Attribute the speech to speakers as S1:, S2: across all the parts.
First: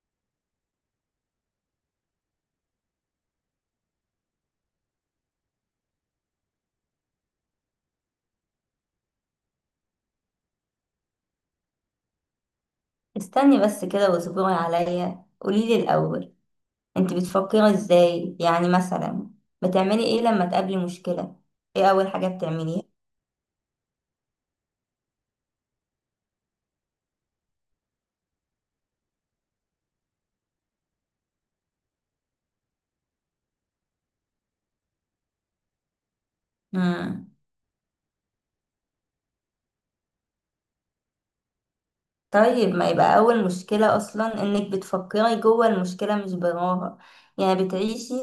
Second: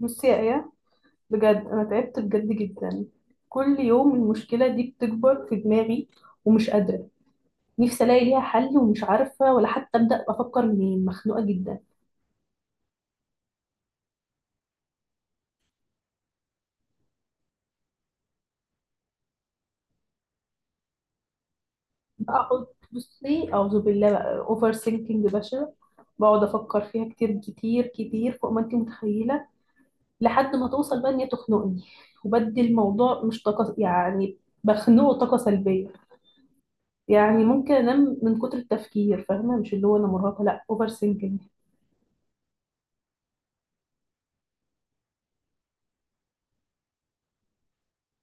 S1: بصي يا ايه، بجد انا تعبت بجد جدا. كل يوم المشكله دي بتكبر في دماغي ومش قادره. نفسي الاقي ليها حل ومش عارفه ولا حتى ابدا افكر منين، مخنوقه جدا.
S2: استني بس كده واصبري عليا، قوليلي الأول انت بتفكري ازاي؟ يعني مثلا بتعملي ايه لما تقابلي مشكلة؟ ايه أول حاجة
S1: بقعد.
S2: بتعمليها؟
S1: بصي اعوذ بالله بقى، اوفر ثينكينج بشع. بقعد افكر فيها كتير كتير كتير فوق ما انت متخيله، لحد ما توصل بقى ان هي تخنقني، وبدي الموضوع مش طاقه يعني، بخنقه طاقه سلبيه.
S2: مم.
S1: يعني ممكن انام من كتر التفكير، فاهمه؟ مش اللي هو انا مرهقه، لا، اوفر ثينكينج.
S2: طيب، ما يبقى أول مشكلة أصلا انك بتفكري جوه المشكلة مش براها. يعني بتعيشي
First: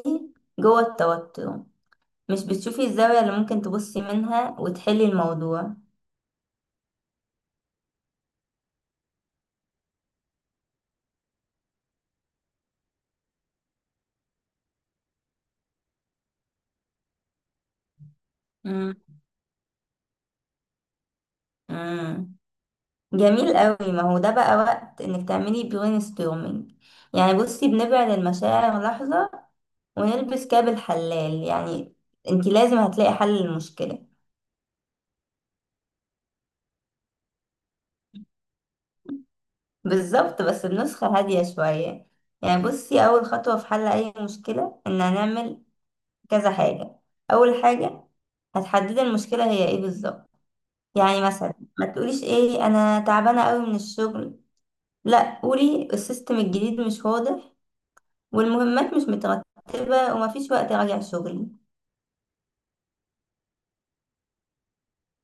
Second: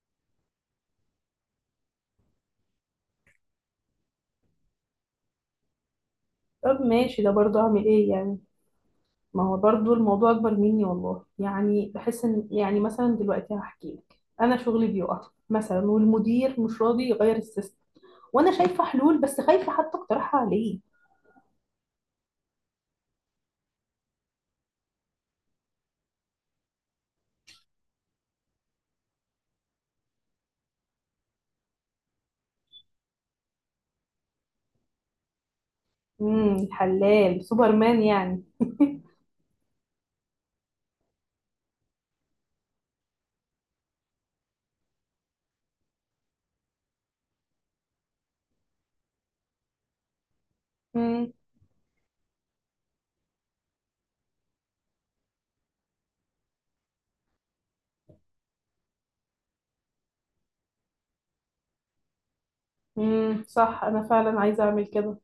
S2: جوه التوتر، مش بتشوفي الزاوية اللي ممكن تبصي منها وتحلي الموضوع.
S1: طب ماشي، ده برضه اعمل ايه يعني؟ ما هو برضه الموضوع اكبر مني والله، يعني بحس ان يعني مثلا دلوقتي هحكي لك، انا شغلي بيقع مثلا، والمدير مش راضي يغير السيستم، وانا شايفه
S2: مم.
S1: حلول بس خايفه حتى اقترحها عليه.
S2: مم. جميل قوي، ما هو ده بقى وقت انك تعملي برين ستورمينج. يعني بصي، بنبعد المشاعر لحظة ونلبس كاب الحلال، يعني انتي لازم هتلاقي حل للمشكلة.
S1: حلال سوبرمان يعني.
S2: بالظبط، بس بنسخة هادية شوية. يعني بصي، أول خطوة في حل أي مشكلة إن هنعمل كذا حاجة. أول حاجة، هتحددي المشكلة هي إيه بالظبط. يعني
S1: امم
S2: مثلا، ما تقوليش إيه أنا تعبانة أوي من الشغل، لأ قولي السيستم الجديد مش واضح، والمهمات مش مترتبة، ومفيش وقت أراجع شغلي.
S1: صح، انا فعلا عايزه اعمل كده.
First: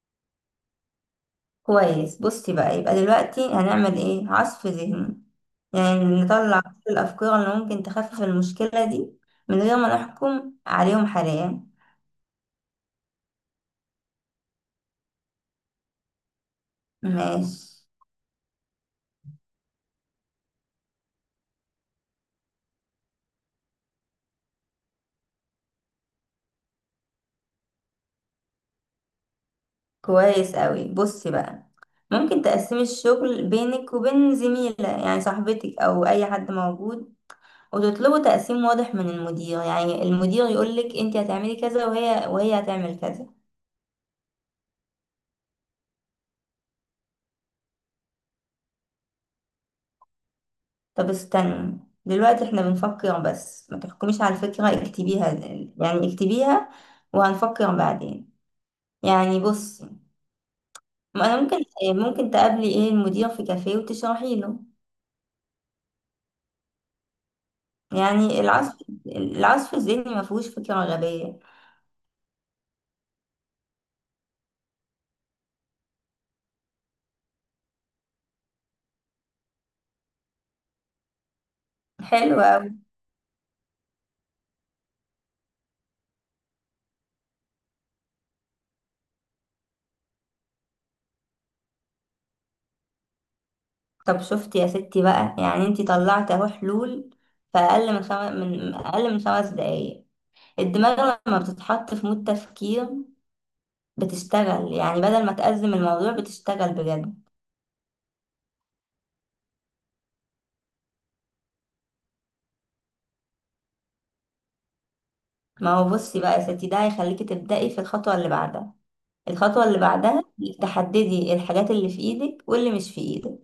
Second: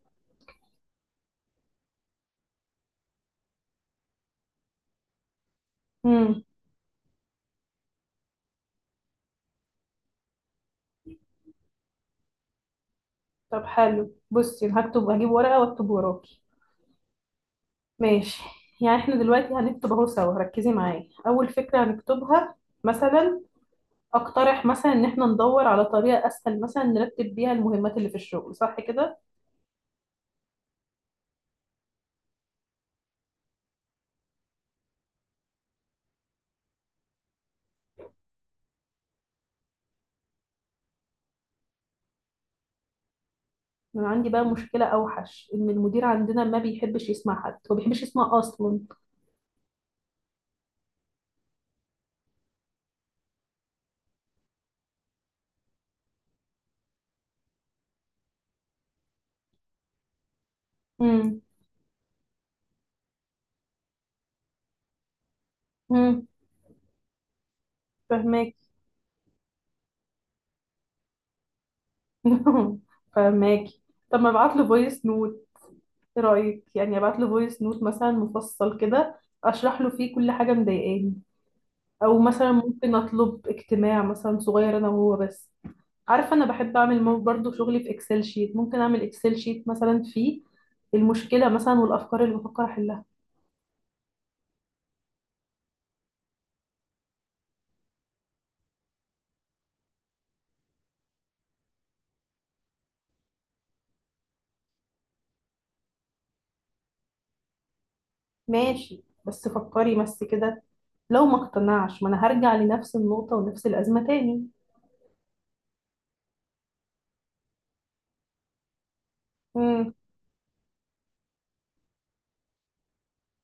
S2: كويس، بصي بقى، يبقى دلوقتي هنعمل ايه؟ عصف ذهني. يعني
S1: امم
S2: نطلع كل الافكار اللي ممكن تخفف المشكلة دي من غير ما نحكم عليهم حاليا.
S1: طب حلو، بصي أنا هكتب، هجيب ورقه واكتب وراكي.
S2: ماشي.
S1: ماشي. يعني احنا دلوقتي هنكتب اهو سوا، ركزي معايا، اول فكره هنكتبها مثلا، اقترح مثلا ان احنا ندور على طريقة اسهل مثلا نرتب بيها المهمات اللي في الشغل، صح كده؟
S2: كويس قوي، بصي بقى، ممكن تقسمي الشغل بينك وبين زميلة يعني صاحبتك او اي حد موجود، وتطلبوا تقسيم واضح من المدير، يعني المدير يقولك انت هتعملي كذا وهي هتعمل كذا.
S1: انا عندي بقى مشكلة اوحش، ان المدير عندنا ما بيحبش يسمع حد، هو ما بيحبش يسمع اصلا.
S2: طب استني، دلوقتي احنا بنفكر بس، ما تحكميش على الفكرة، اكتبيها. يعني اكتبيها وهنفكر بعدين. يعني بصي، ما
S1: امم
S2: انا ممكن تقابلي ايه المدير في كافيه وتشرحي له.
S1: امم
S2: يعني
S1: فهماكي.
S2: العصف الذهني ما فيهوش فكرة غبية.
S1: فهماكي. طب ما ابعت له فويس نوت، ايه رايك؟ يعني ابعت له فويس نوت مثلا مفصل كده، اشرح له فيه كل حاجة مضايقاني. او
S2: حلو
S1: مثلا
S2: قوي.
S1: ممكن اطلب اجتماع مثلا صغير انا وهو بس. عارفة أنا بحب أعمل برضو شغلي في إكسل شيت، ممكن أعمل إكسل شيت مثلا فيه المشكلة مثلا والأفكار اللي بفكر أحلها.
S2: طب شفتي يا ستي بقى، يعني انتي طلعت اهو حلول في اقل من خمس دقايق. الدماغ لما بتتحط في مود تفكير بتشتغل، يعني بدل ما تأزم الموضوع بتشتغل بجد.
S1: ماشي، بس فكري بس كده. لو ما اقتنعش، ما أنا هرجع لنفس النقطة ونفس الأزمة تاني.
S2: ما هو بصي بقى يا ستي، ده هيخليكي تبدأي في الخطوة اللي بعدها. الخطوة اللي
S1: امم
S2: بعدها، انك تحددي الحاجات اللي في ايدك واللي مش في ايدك.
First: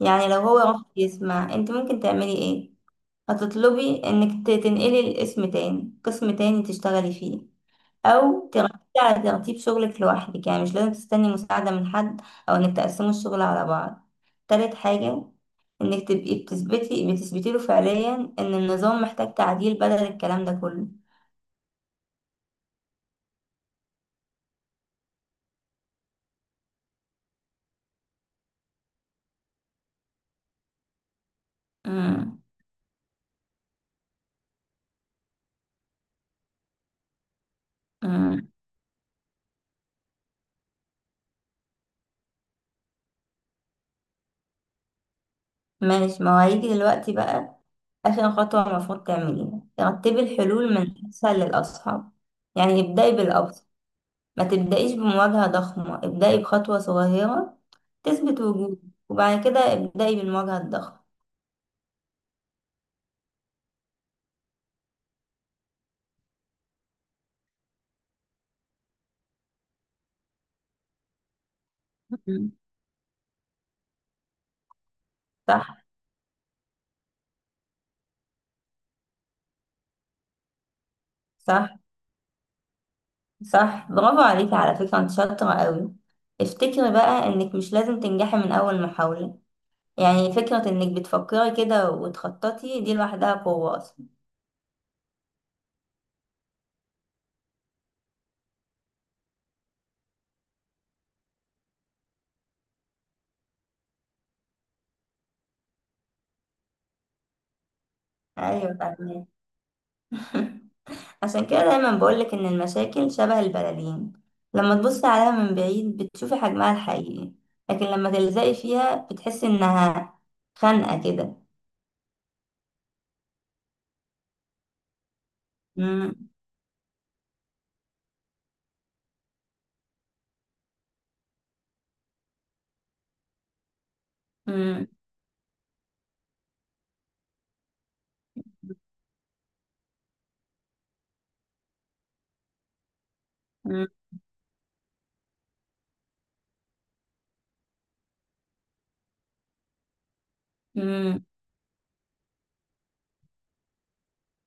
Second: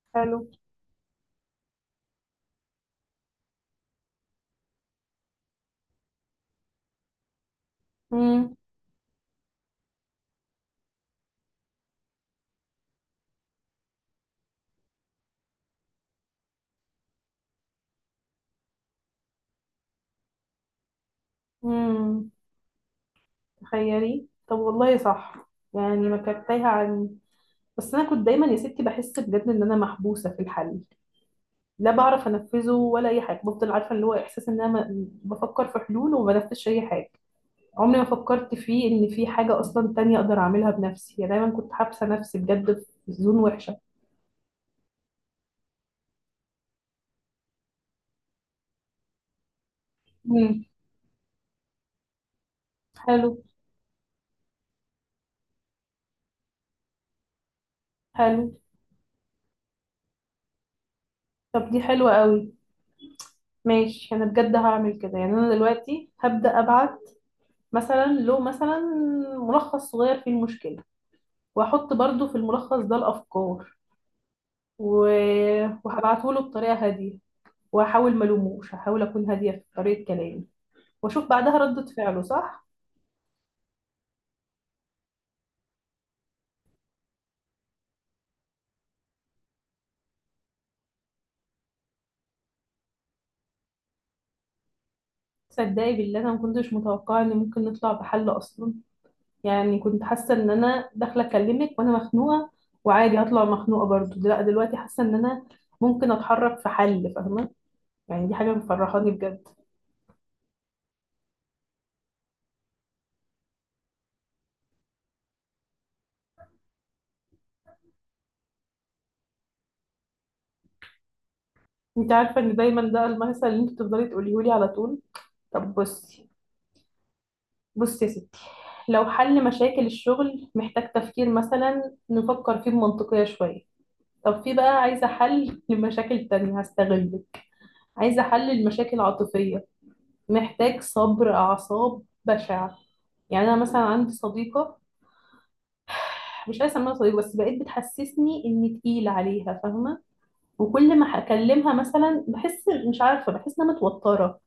S2: يعني
S1: حلو.
S2: لو هو رفض يسمع، انت ممكن تعملي ايه؟ هتطلبي انك تنقلي الاسم تاني، قسم تاني تشتغلي فيه، او
S1: امم
S2: تركزي على ترتيب شغلك لوحدك يعني مش لازم تستني مساعدة من حد، او انك تقسموا الشغل على بعض. تالت حاجة، انك تبقي بتثبتي له فعليا ان النظام محتاج تعديل بدل الكلام ده كله.
S1: امم تخيلي طب، والله صح. يعني ما كانت تايهة عني، بس أنا كنت دايما يا ستي بحس بجد إن أنا محبوسة في الحل، لا بعرف أنفذه ولا أي حاجة، بفضل عارفة اللي هو إحساس إن أنا بفكر في حلول وما بنفذش أي حاجة. عمري ما
S2: امم.
S1: فكرت فيه ان في حاجة اصلا تانية اقدر اعملها بنفسي، يعني دايما كنت حابسة نفسي بجد في زون وحشة.
S2: ماشي، ما هو هيجي دلوقتي بقى. آخر خطوة المفروض تعمليها، رتبي
S1: امم
S2: الحلول من أسهل للأصعب. يعني ابدأي
S1: حلو.
S2: بالأبسط، ما تبدأيش بمواجهة ضخمة، ابدأي بخطوة صغيرة تثبت
S1: حلو.
S2: وجودك، وبعد كده ابدأي بالمواجهة الضخمة.
S1: طب دي حلوة قوي. ماشي انا بجد هعمل كده، يعني انا دلوقتي هبدأ ابعت مثلا له مثلا ملخص صغير فيه المشكلة، واحط برضو في
S2: مم.
S1: الملخص ده الافكار و...
S2: صح.
S1: وهبعته له بطريقة هادية. وهحاول ما الوموش هحاول اكون هادية في طريقة كلامي، واشوف بعدها
S2: صح.
S1: ردة فعله، صح؟
S2: صح، برافو عليكي، على فكرة انت شاطرة قوي. افتكري بقى انك مش لازم تنجحي من أول محاولة. يعني فكرة انك بتفكري كده وتخططي دي لوحدها قوة أصلا.
S1: تصدقي بالله انا ما كنتش متوقعة ان ممكن نطلع بحل اصلا. يعني كنت حاسة ان انا داخلة اكلمك وانا مخنوقة، وعادي هطلع مخنوقة برضو، لا دلوقتي حاسة ان انا ممكن اتحرك في حل، فاهمة؟ يعني دي حاجة
S2: أيوة،
S1: مفرحاني
S2: فاهمة.
S1: بجد.
S2: عشان كده دايما بقولك إن المشاكل شبه البلالين، لما تبصي عليها من بعيد بتشوفي حجمها الحقيقي، لكن لما تلزقي فيها بتحسي إنها خانقة كده.
S1: انت عارفة ان دايما ده المثل اللي انت بتفضلي تقوليه لي على طول. طب بصي
S2: مم،
S1: بصي يا ستي، لو حل مشاكل الشغل محتاج تفكير مثلا نفكر فيه بمنطقية شوية، طب في بقى
S2: مم،
S1: عايزة حل لمشاكل تانية، هستغلك. عايزة حل المشاكل العاطفية، محتاج صبر أعصاب بشع. يعني أنا مثلا
S2: مم،
S1: عندي صديقة، مش عايزه اسميها صديق بس بقيت بتحسسني اني تقيله عليها، فاهمه؟ وكل ما
S2: مم،
S1: هكلمها مثلا بحس، مش عارفه، بحس انها متوتره،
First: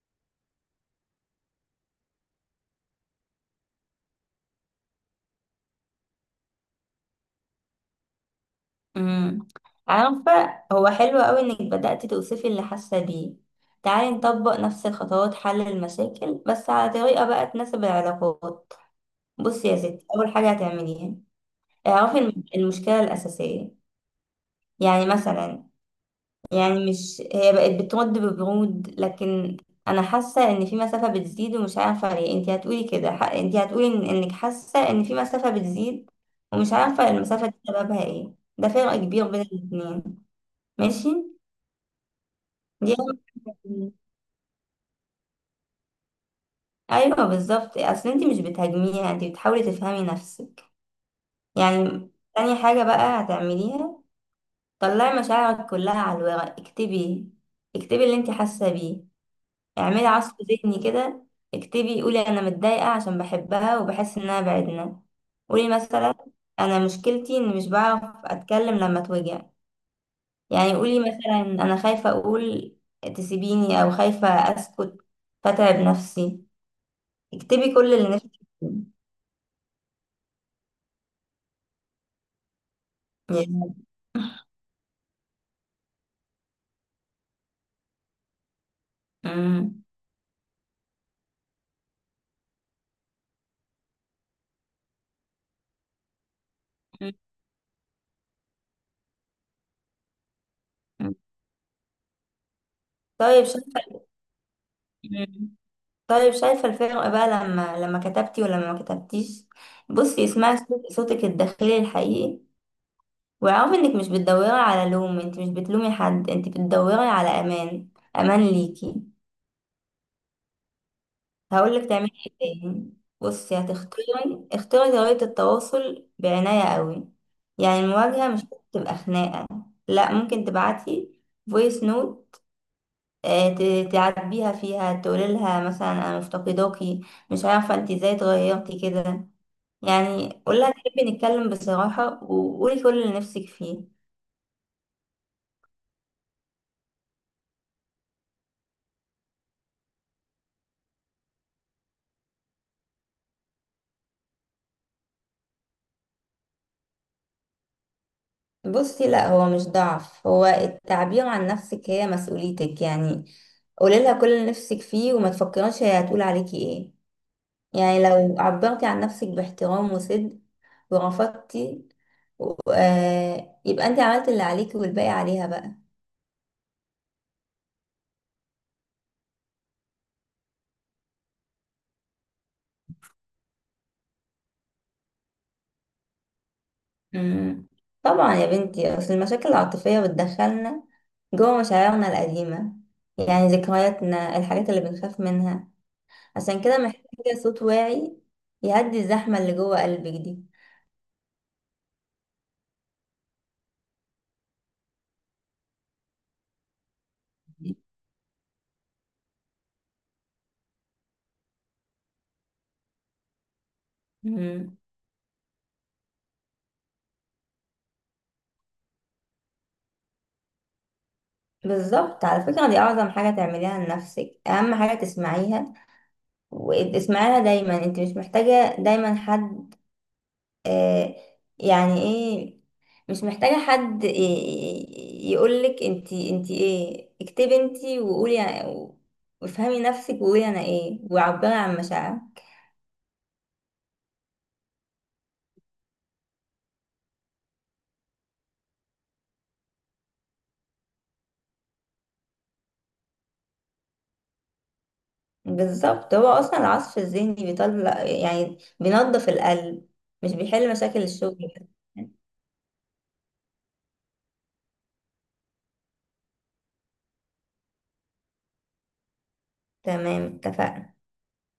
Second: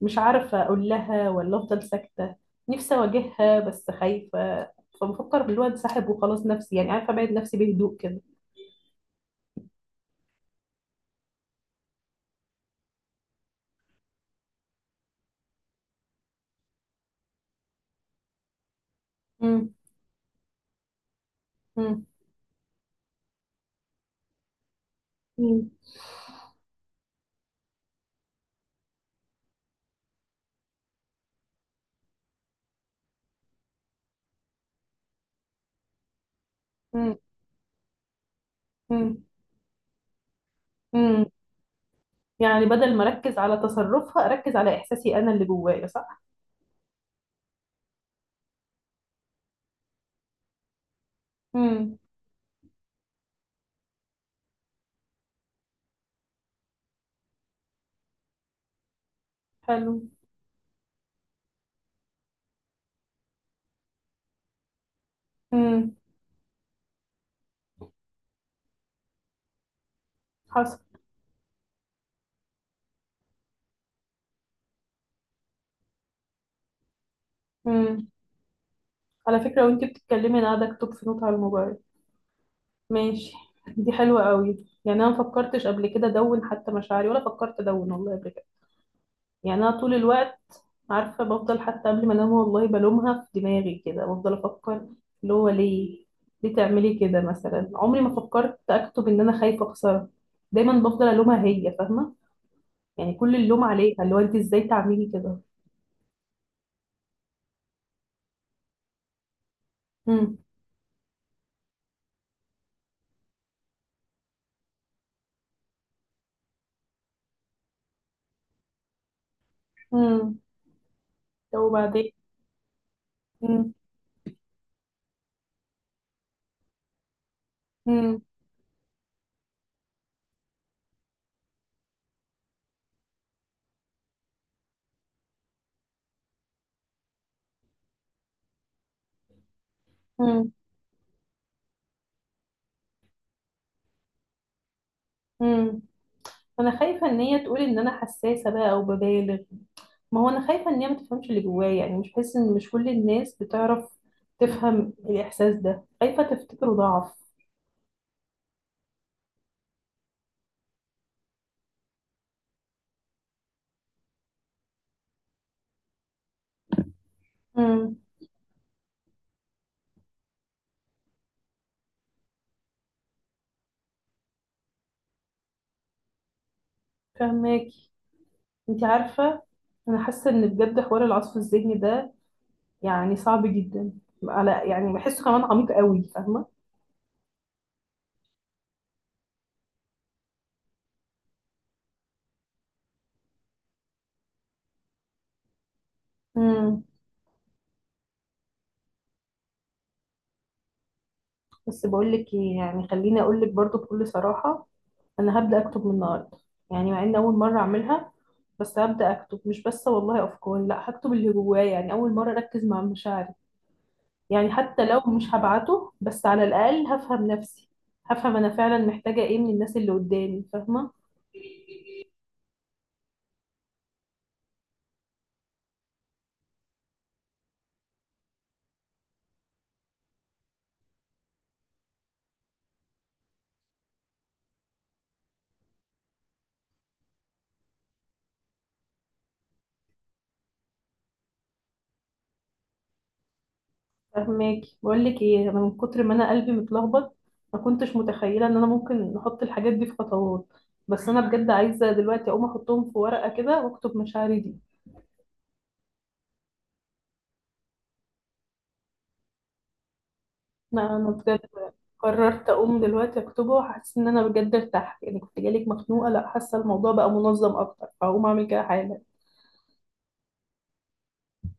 S1: مش عارفه اقول لها ولا افضل ساكته. نفسي اواجهها بس خايفه، فبفكر بالواد ساحب وخلاص، نفسي يعني عارفه ابعد نفسي بهدوء كده.
S2: مم. عارفة، هو حلو قوي إنك بدأتي توصفي اللي حاسة بيه. تعالي نطبق نفس الخطوات، حل المشاكل بس على طريقة بقى تناسب العلاقات. بصي
S1: مم.
S2: يا ستي، أول حاجة هتعمليها
S1: مم.
S2: اعرفي المشكلة الأساسية. يعني مثلا،
S1: مم.
S2: يعني مش هي بقت بترد ببرود، لكن انا حاسه ان في مسافه بتزيد ومش عارفه ليه. انت هتقولي كده، انت هتقولي إن انك حاسه ان في مسافه بتزيد ومش عارفه
S1: مم.
S2: المسافه دي سببها ايه. ده فرق
S1: مم.
S2: كبير بين الاتنين.
S1: مم.
S2: ماشي.
S1: يعني
S2: دي
S1: بدل ما
S2: أول-
S1: اركز على تصرفها، اركز على احساسي انا اللي جوايا، صح؟
S2: ايوه بالظبط، اصل انت مش بتهاجميها، انت بتحاولي تفهمي نفسك.
S1: مم.
S2: يعني تاني حاجه بقى هتعمليها، طلعي مشاعرك كلها على الورق. اكتبي، اكتبي اللي انت حاسه بيه.
S1: حلو.
S2: اعملي عصف ذهني كده، اكتبي. قولي انا متضايقة عشان بحبها وبحس انها بعدنا. قولي
S1: مم.
S2: مثلا انا مشكلتي اني مش بعرف اتكلم لما اتوجع. يعني
S1: حصل.
S2: قولي مثلا انا خايفة اقول تسيبيني، او خايفة اسكت فتعب نفسي. اكتبي كل
S1: مم.
S2: اللي نفسك
S1: على فكرة وانتي بتتكلمي انا قاعدة اكتب في نوت على الموبايل. ماشي.
S2: فيه.
S1: دي حلوة قوي، يعني انا ما فكرتش قبل كده ادون حتى مشاعري، ولا فكرت ادون والله قبل كده. يعني انا
S2: مم.
S1: طول الوقت، عارفة بفضل حتى قبل ما انام والله بلومها في دماغي كده، بفضل افكر اللي هو ليه، ليه تعملي كده مثلا؟ عمري ما فكرت اكتب ان انا خايفة اخسرها، دايما بفضل
S2: مم.
S1: الومها هي، فاهمة؟ يعني كل
S2: طيب
S1: اللوم
S2: شايفة.
S1: عليها، اللي هو انت ازاي تعملي كده.
S2: مم. طيب شايفة الفرق بقى لما كتبتي ولما ما كتبتيش. بصي
S1: امم
S2: اسمعي صوتك الداخلي الحقيقي، واعرف انك مش بتدوري على لوم، انت مش بتلومي حد، انت بتدوري على امان. امان ليكي.
S1: امم لو
S2: هقولك
S1: وبعدين.
S2: تعملي ايه تاني. بصي
S1: امم
S2: هتختاري، اختاري طريقة التواصل بعناية قوي. يعني
S1: امم
S2: المواجهة مش تبقى خناقة، لا ممكن تبعتي فويس نوت تعاتبيها فيها، تقولي لها مثلا انا مفتقداكي، مش عارفة انت ازاي اتغيرتي كده. يعني
S1: امم
S2: قولها تحبي نتكلم بصراحة، وقولي كل اللي نفسك فيه.
S1: امم انا خايفة ان هي تقول ان انا حساسة بقى او ببالغ، ما هو انا خايفه ان هي ما تفهمش اللي جوايا، يعني مش بحس ان، مش كل الناس بتعرف تفهم الاحساس ده، خايفه تفتكره ضعف.
S2: بصي لا، هو مش ضعف، هو التعبير عن نفسك هي مسؤوليتك. يعني قولي لها كل اللي نفسك فيه، وما تفكريش هي هتقول عليكي ايه.
S1: امم
S2: يعني لو عبرتي عن نفسك باحترام وصدق ورفضتي آه، يبقى انت عملت اللي عليكي والباقي عليها بقى.
S1: فهماكي. انت عارفه انا حاسه ان بجد حوار العصف الذهني ده يعني صعب جدا، على يعني بحسه كمان عميق قوي، فاهمه؟
S2: مم. طبعا يا بنتي، اصل المشاكل العاطفية بتدخلنا جوه مشاعرنا القديمة، يعني ذكرياتنا، الحاجات اللي بنخاف منها. عشان كده
S1: امم
S2: محتاجة صوت واعي يهدي الزحمة اللي جوه قلبك دي.
S1: بس بقول لك ايه، يعني خليني اقول لك برضو بكل صراحه، انا هبدا اكتب من النهارده، يعني مع ان اول مره اعملها بس هبدا اكتب، مش بس والله افكار، لا هكتب اللي جوايا، يعني اول مره اركز مع مشاعري. يعني
S2: مم.
S1: حتى لو مش هبعته، بس على الأقل هفهم نفسي، هفهم أنا فعلا محتاجة إيه من الناس اللي قدامي، فاهمة؟
S2: بالظبط، على فكرة دي أعظم حاجة تعمليها لنفسك، أهم حاجة تسمعيها وتسمعيها دايما. انت مش محتاجة دايما حد. آه. يعني ايه؟ مش محتاجة حد يقولك انت ايه. اكتبي انت وقولي وافهمي نفسك، وقولي انا ايه، وعبري عن مشاعرك.
S1: فاهماكي، بقول لك إيه، أنا من كتر ما أنا قلبي متلخبط ما كنتش متخيلة إن أنا ممكن أحط الحاجات دي في خطوات، بس أنا بجد عايزة دلوقتي أقوم أحطهم في ورقة كده وأكتب مشاعري دي.
S2: بالظبط، هو أصلا العصف الذهني بيطلع يعني بينظف القلب، مش بيحل
S1: لا
S2: مشاكل
S1: أنا بجد
S2: الشغل.
S1: قررت أقوم دلوقتي أكتبه، وحاسة إن أنا بجد ارتحت، يعني كنت جالك مخنوقة، لا حاسة الموضوع بقى منظم أكتر، فهقوم أعمل كده حالا.
S2: تمام، اتفقنا.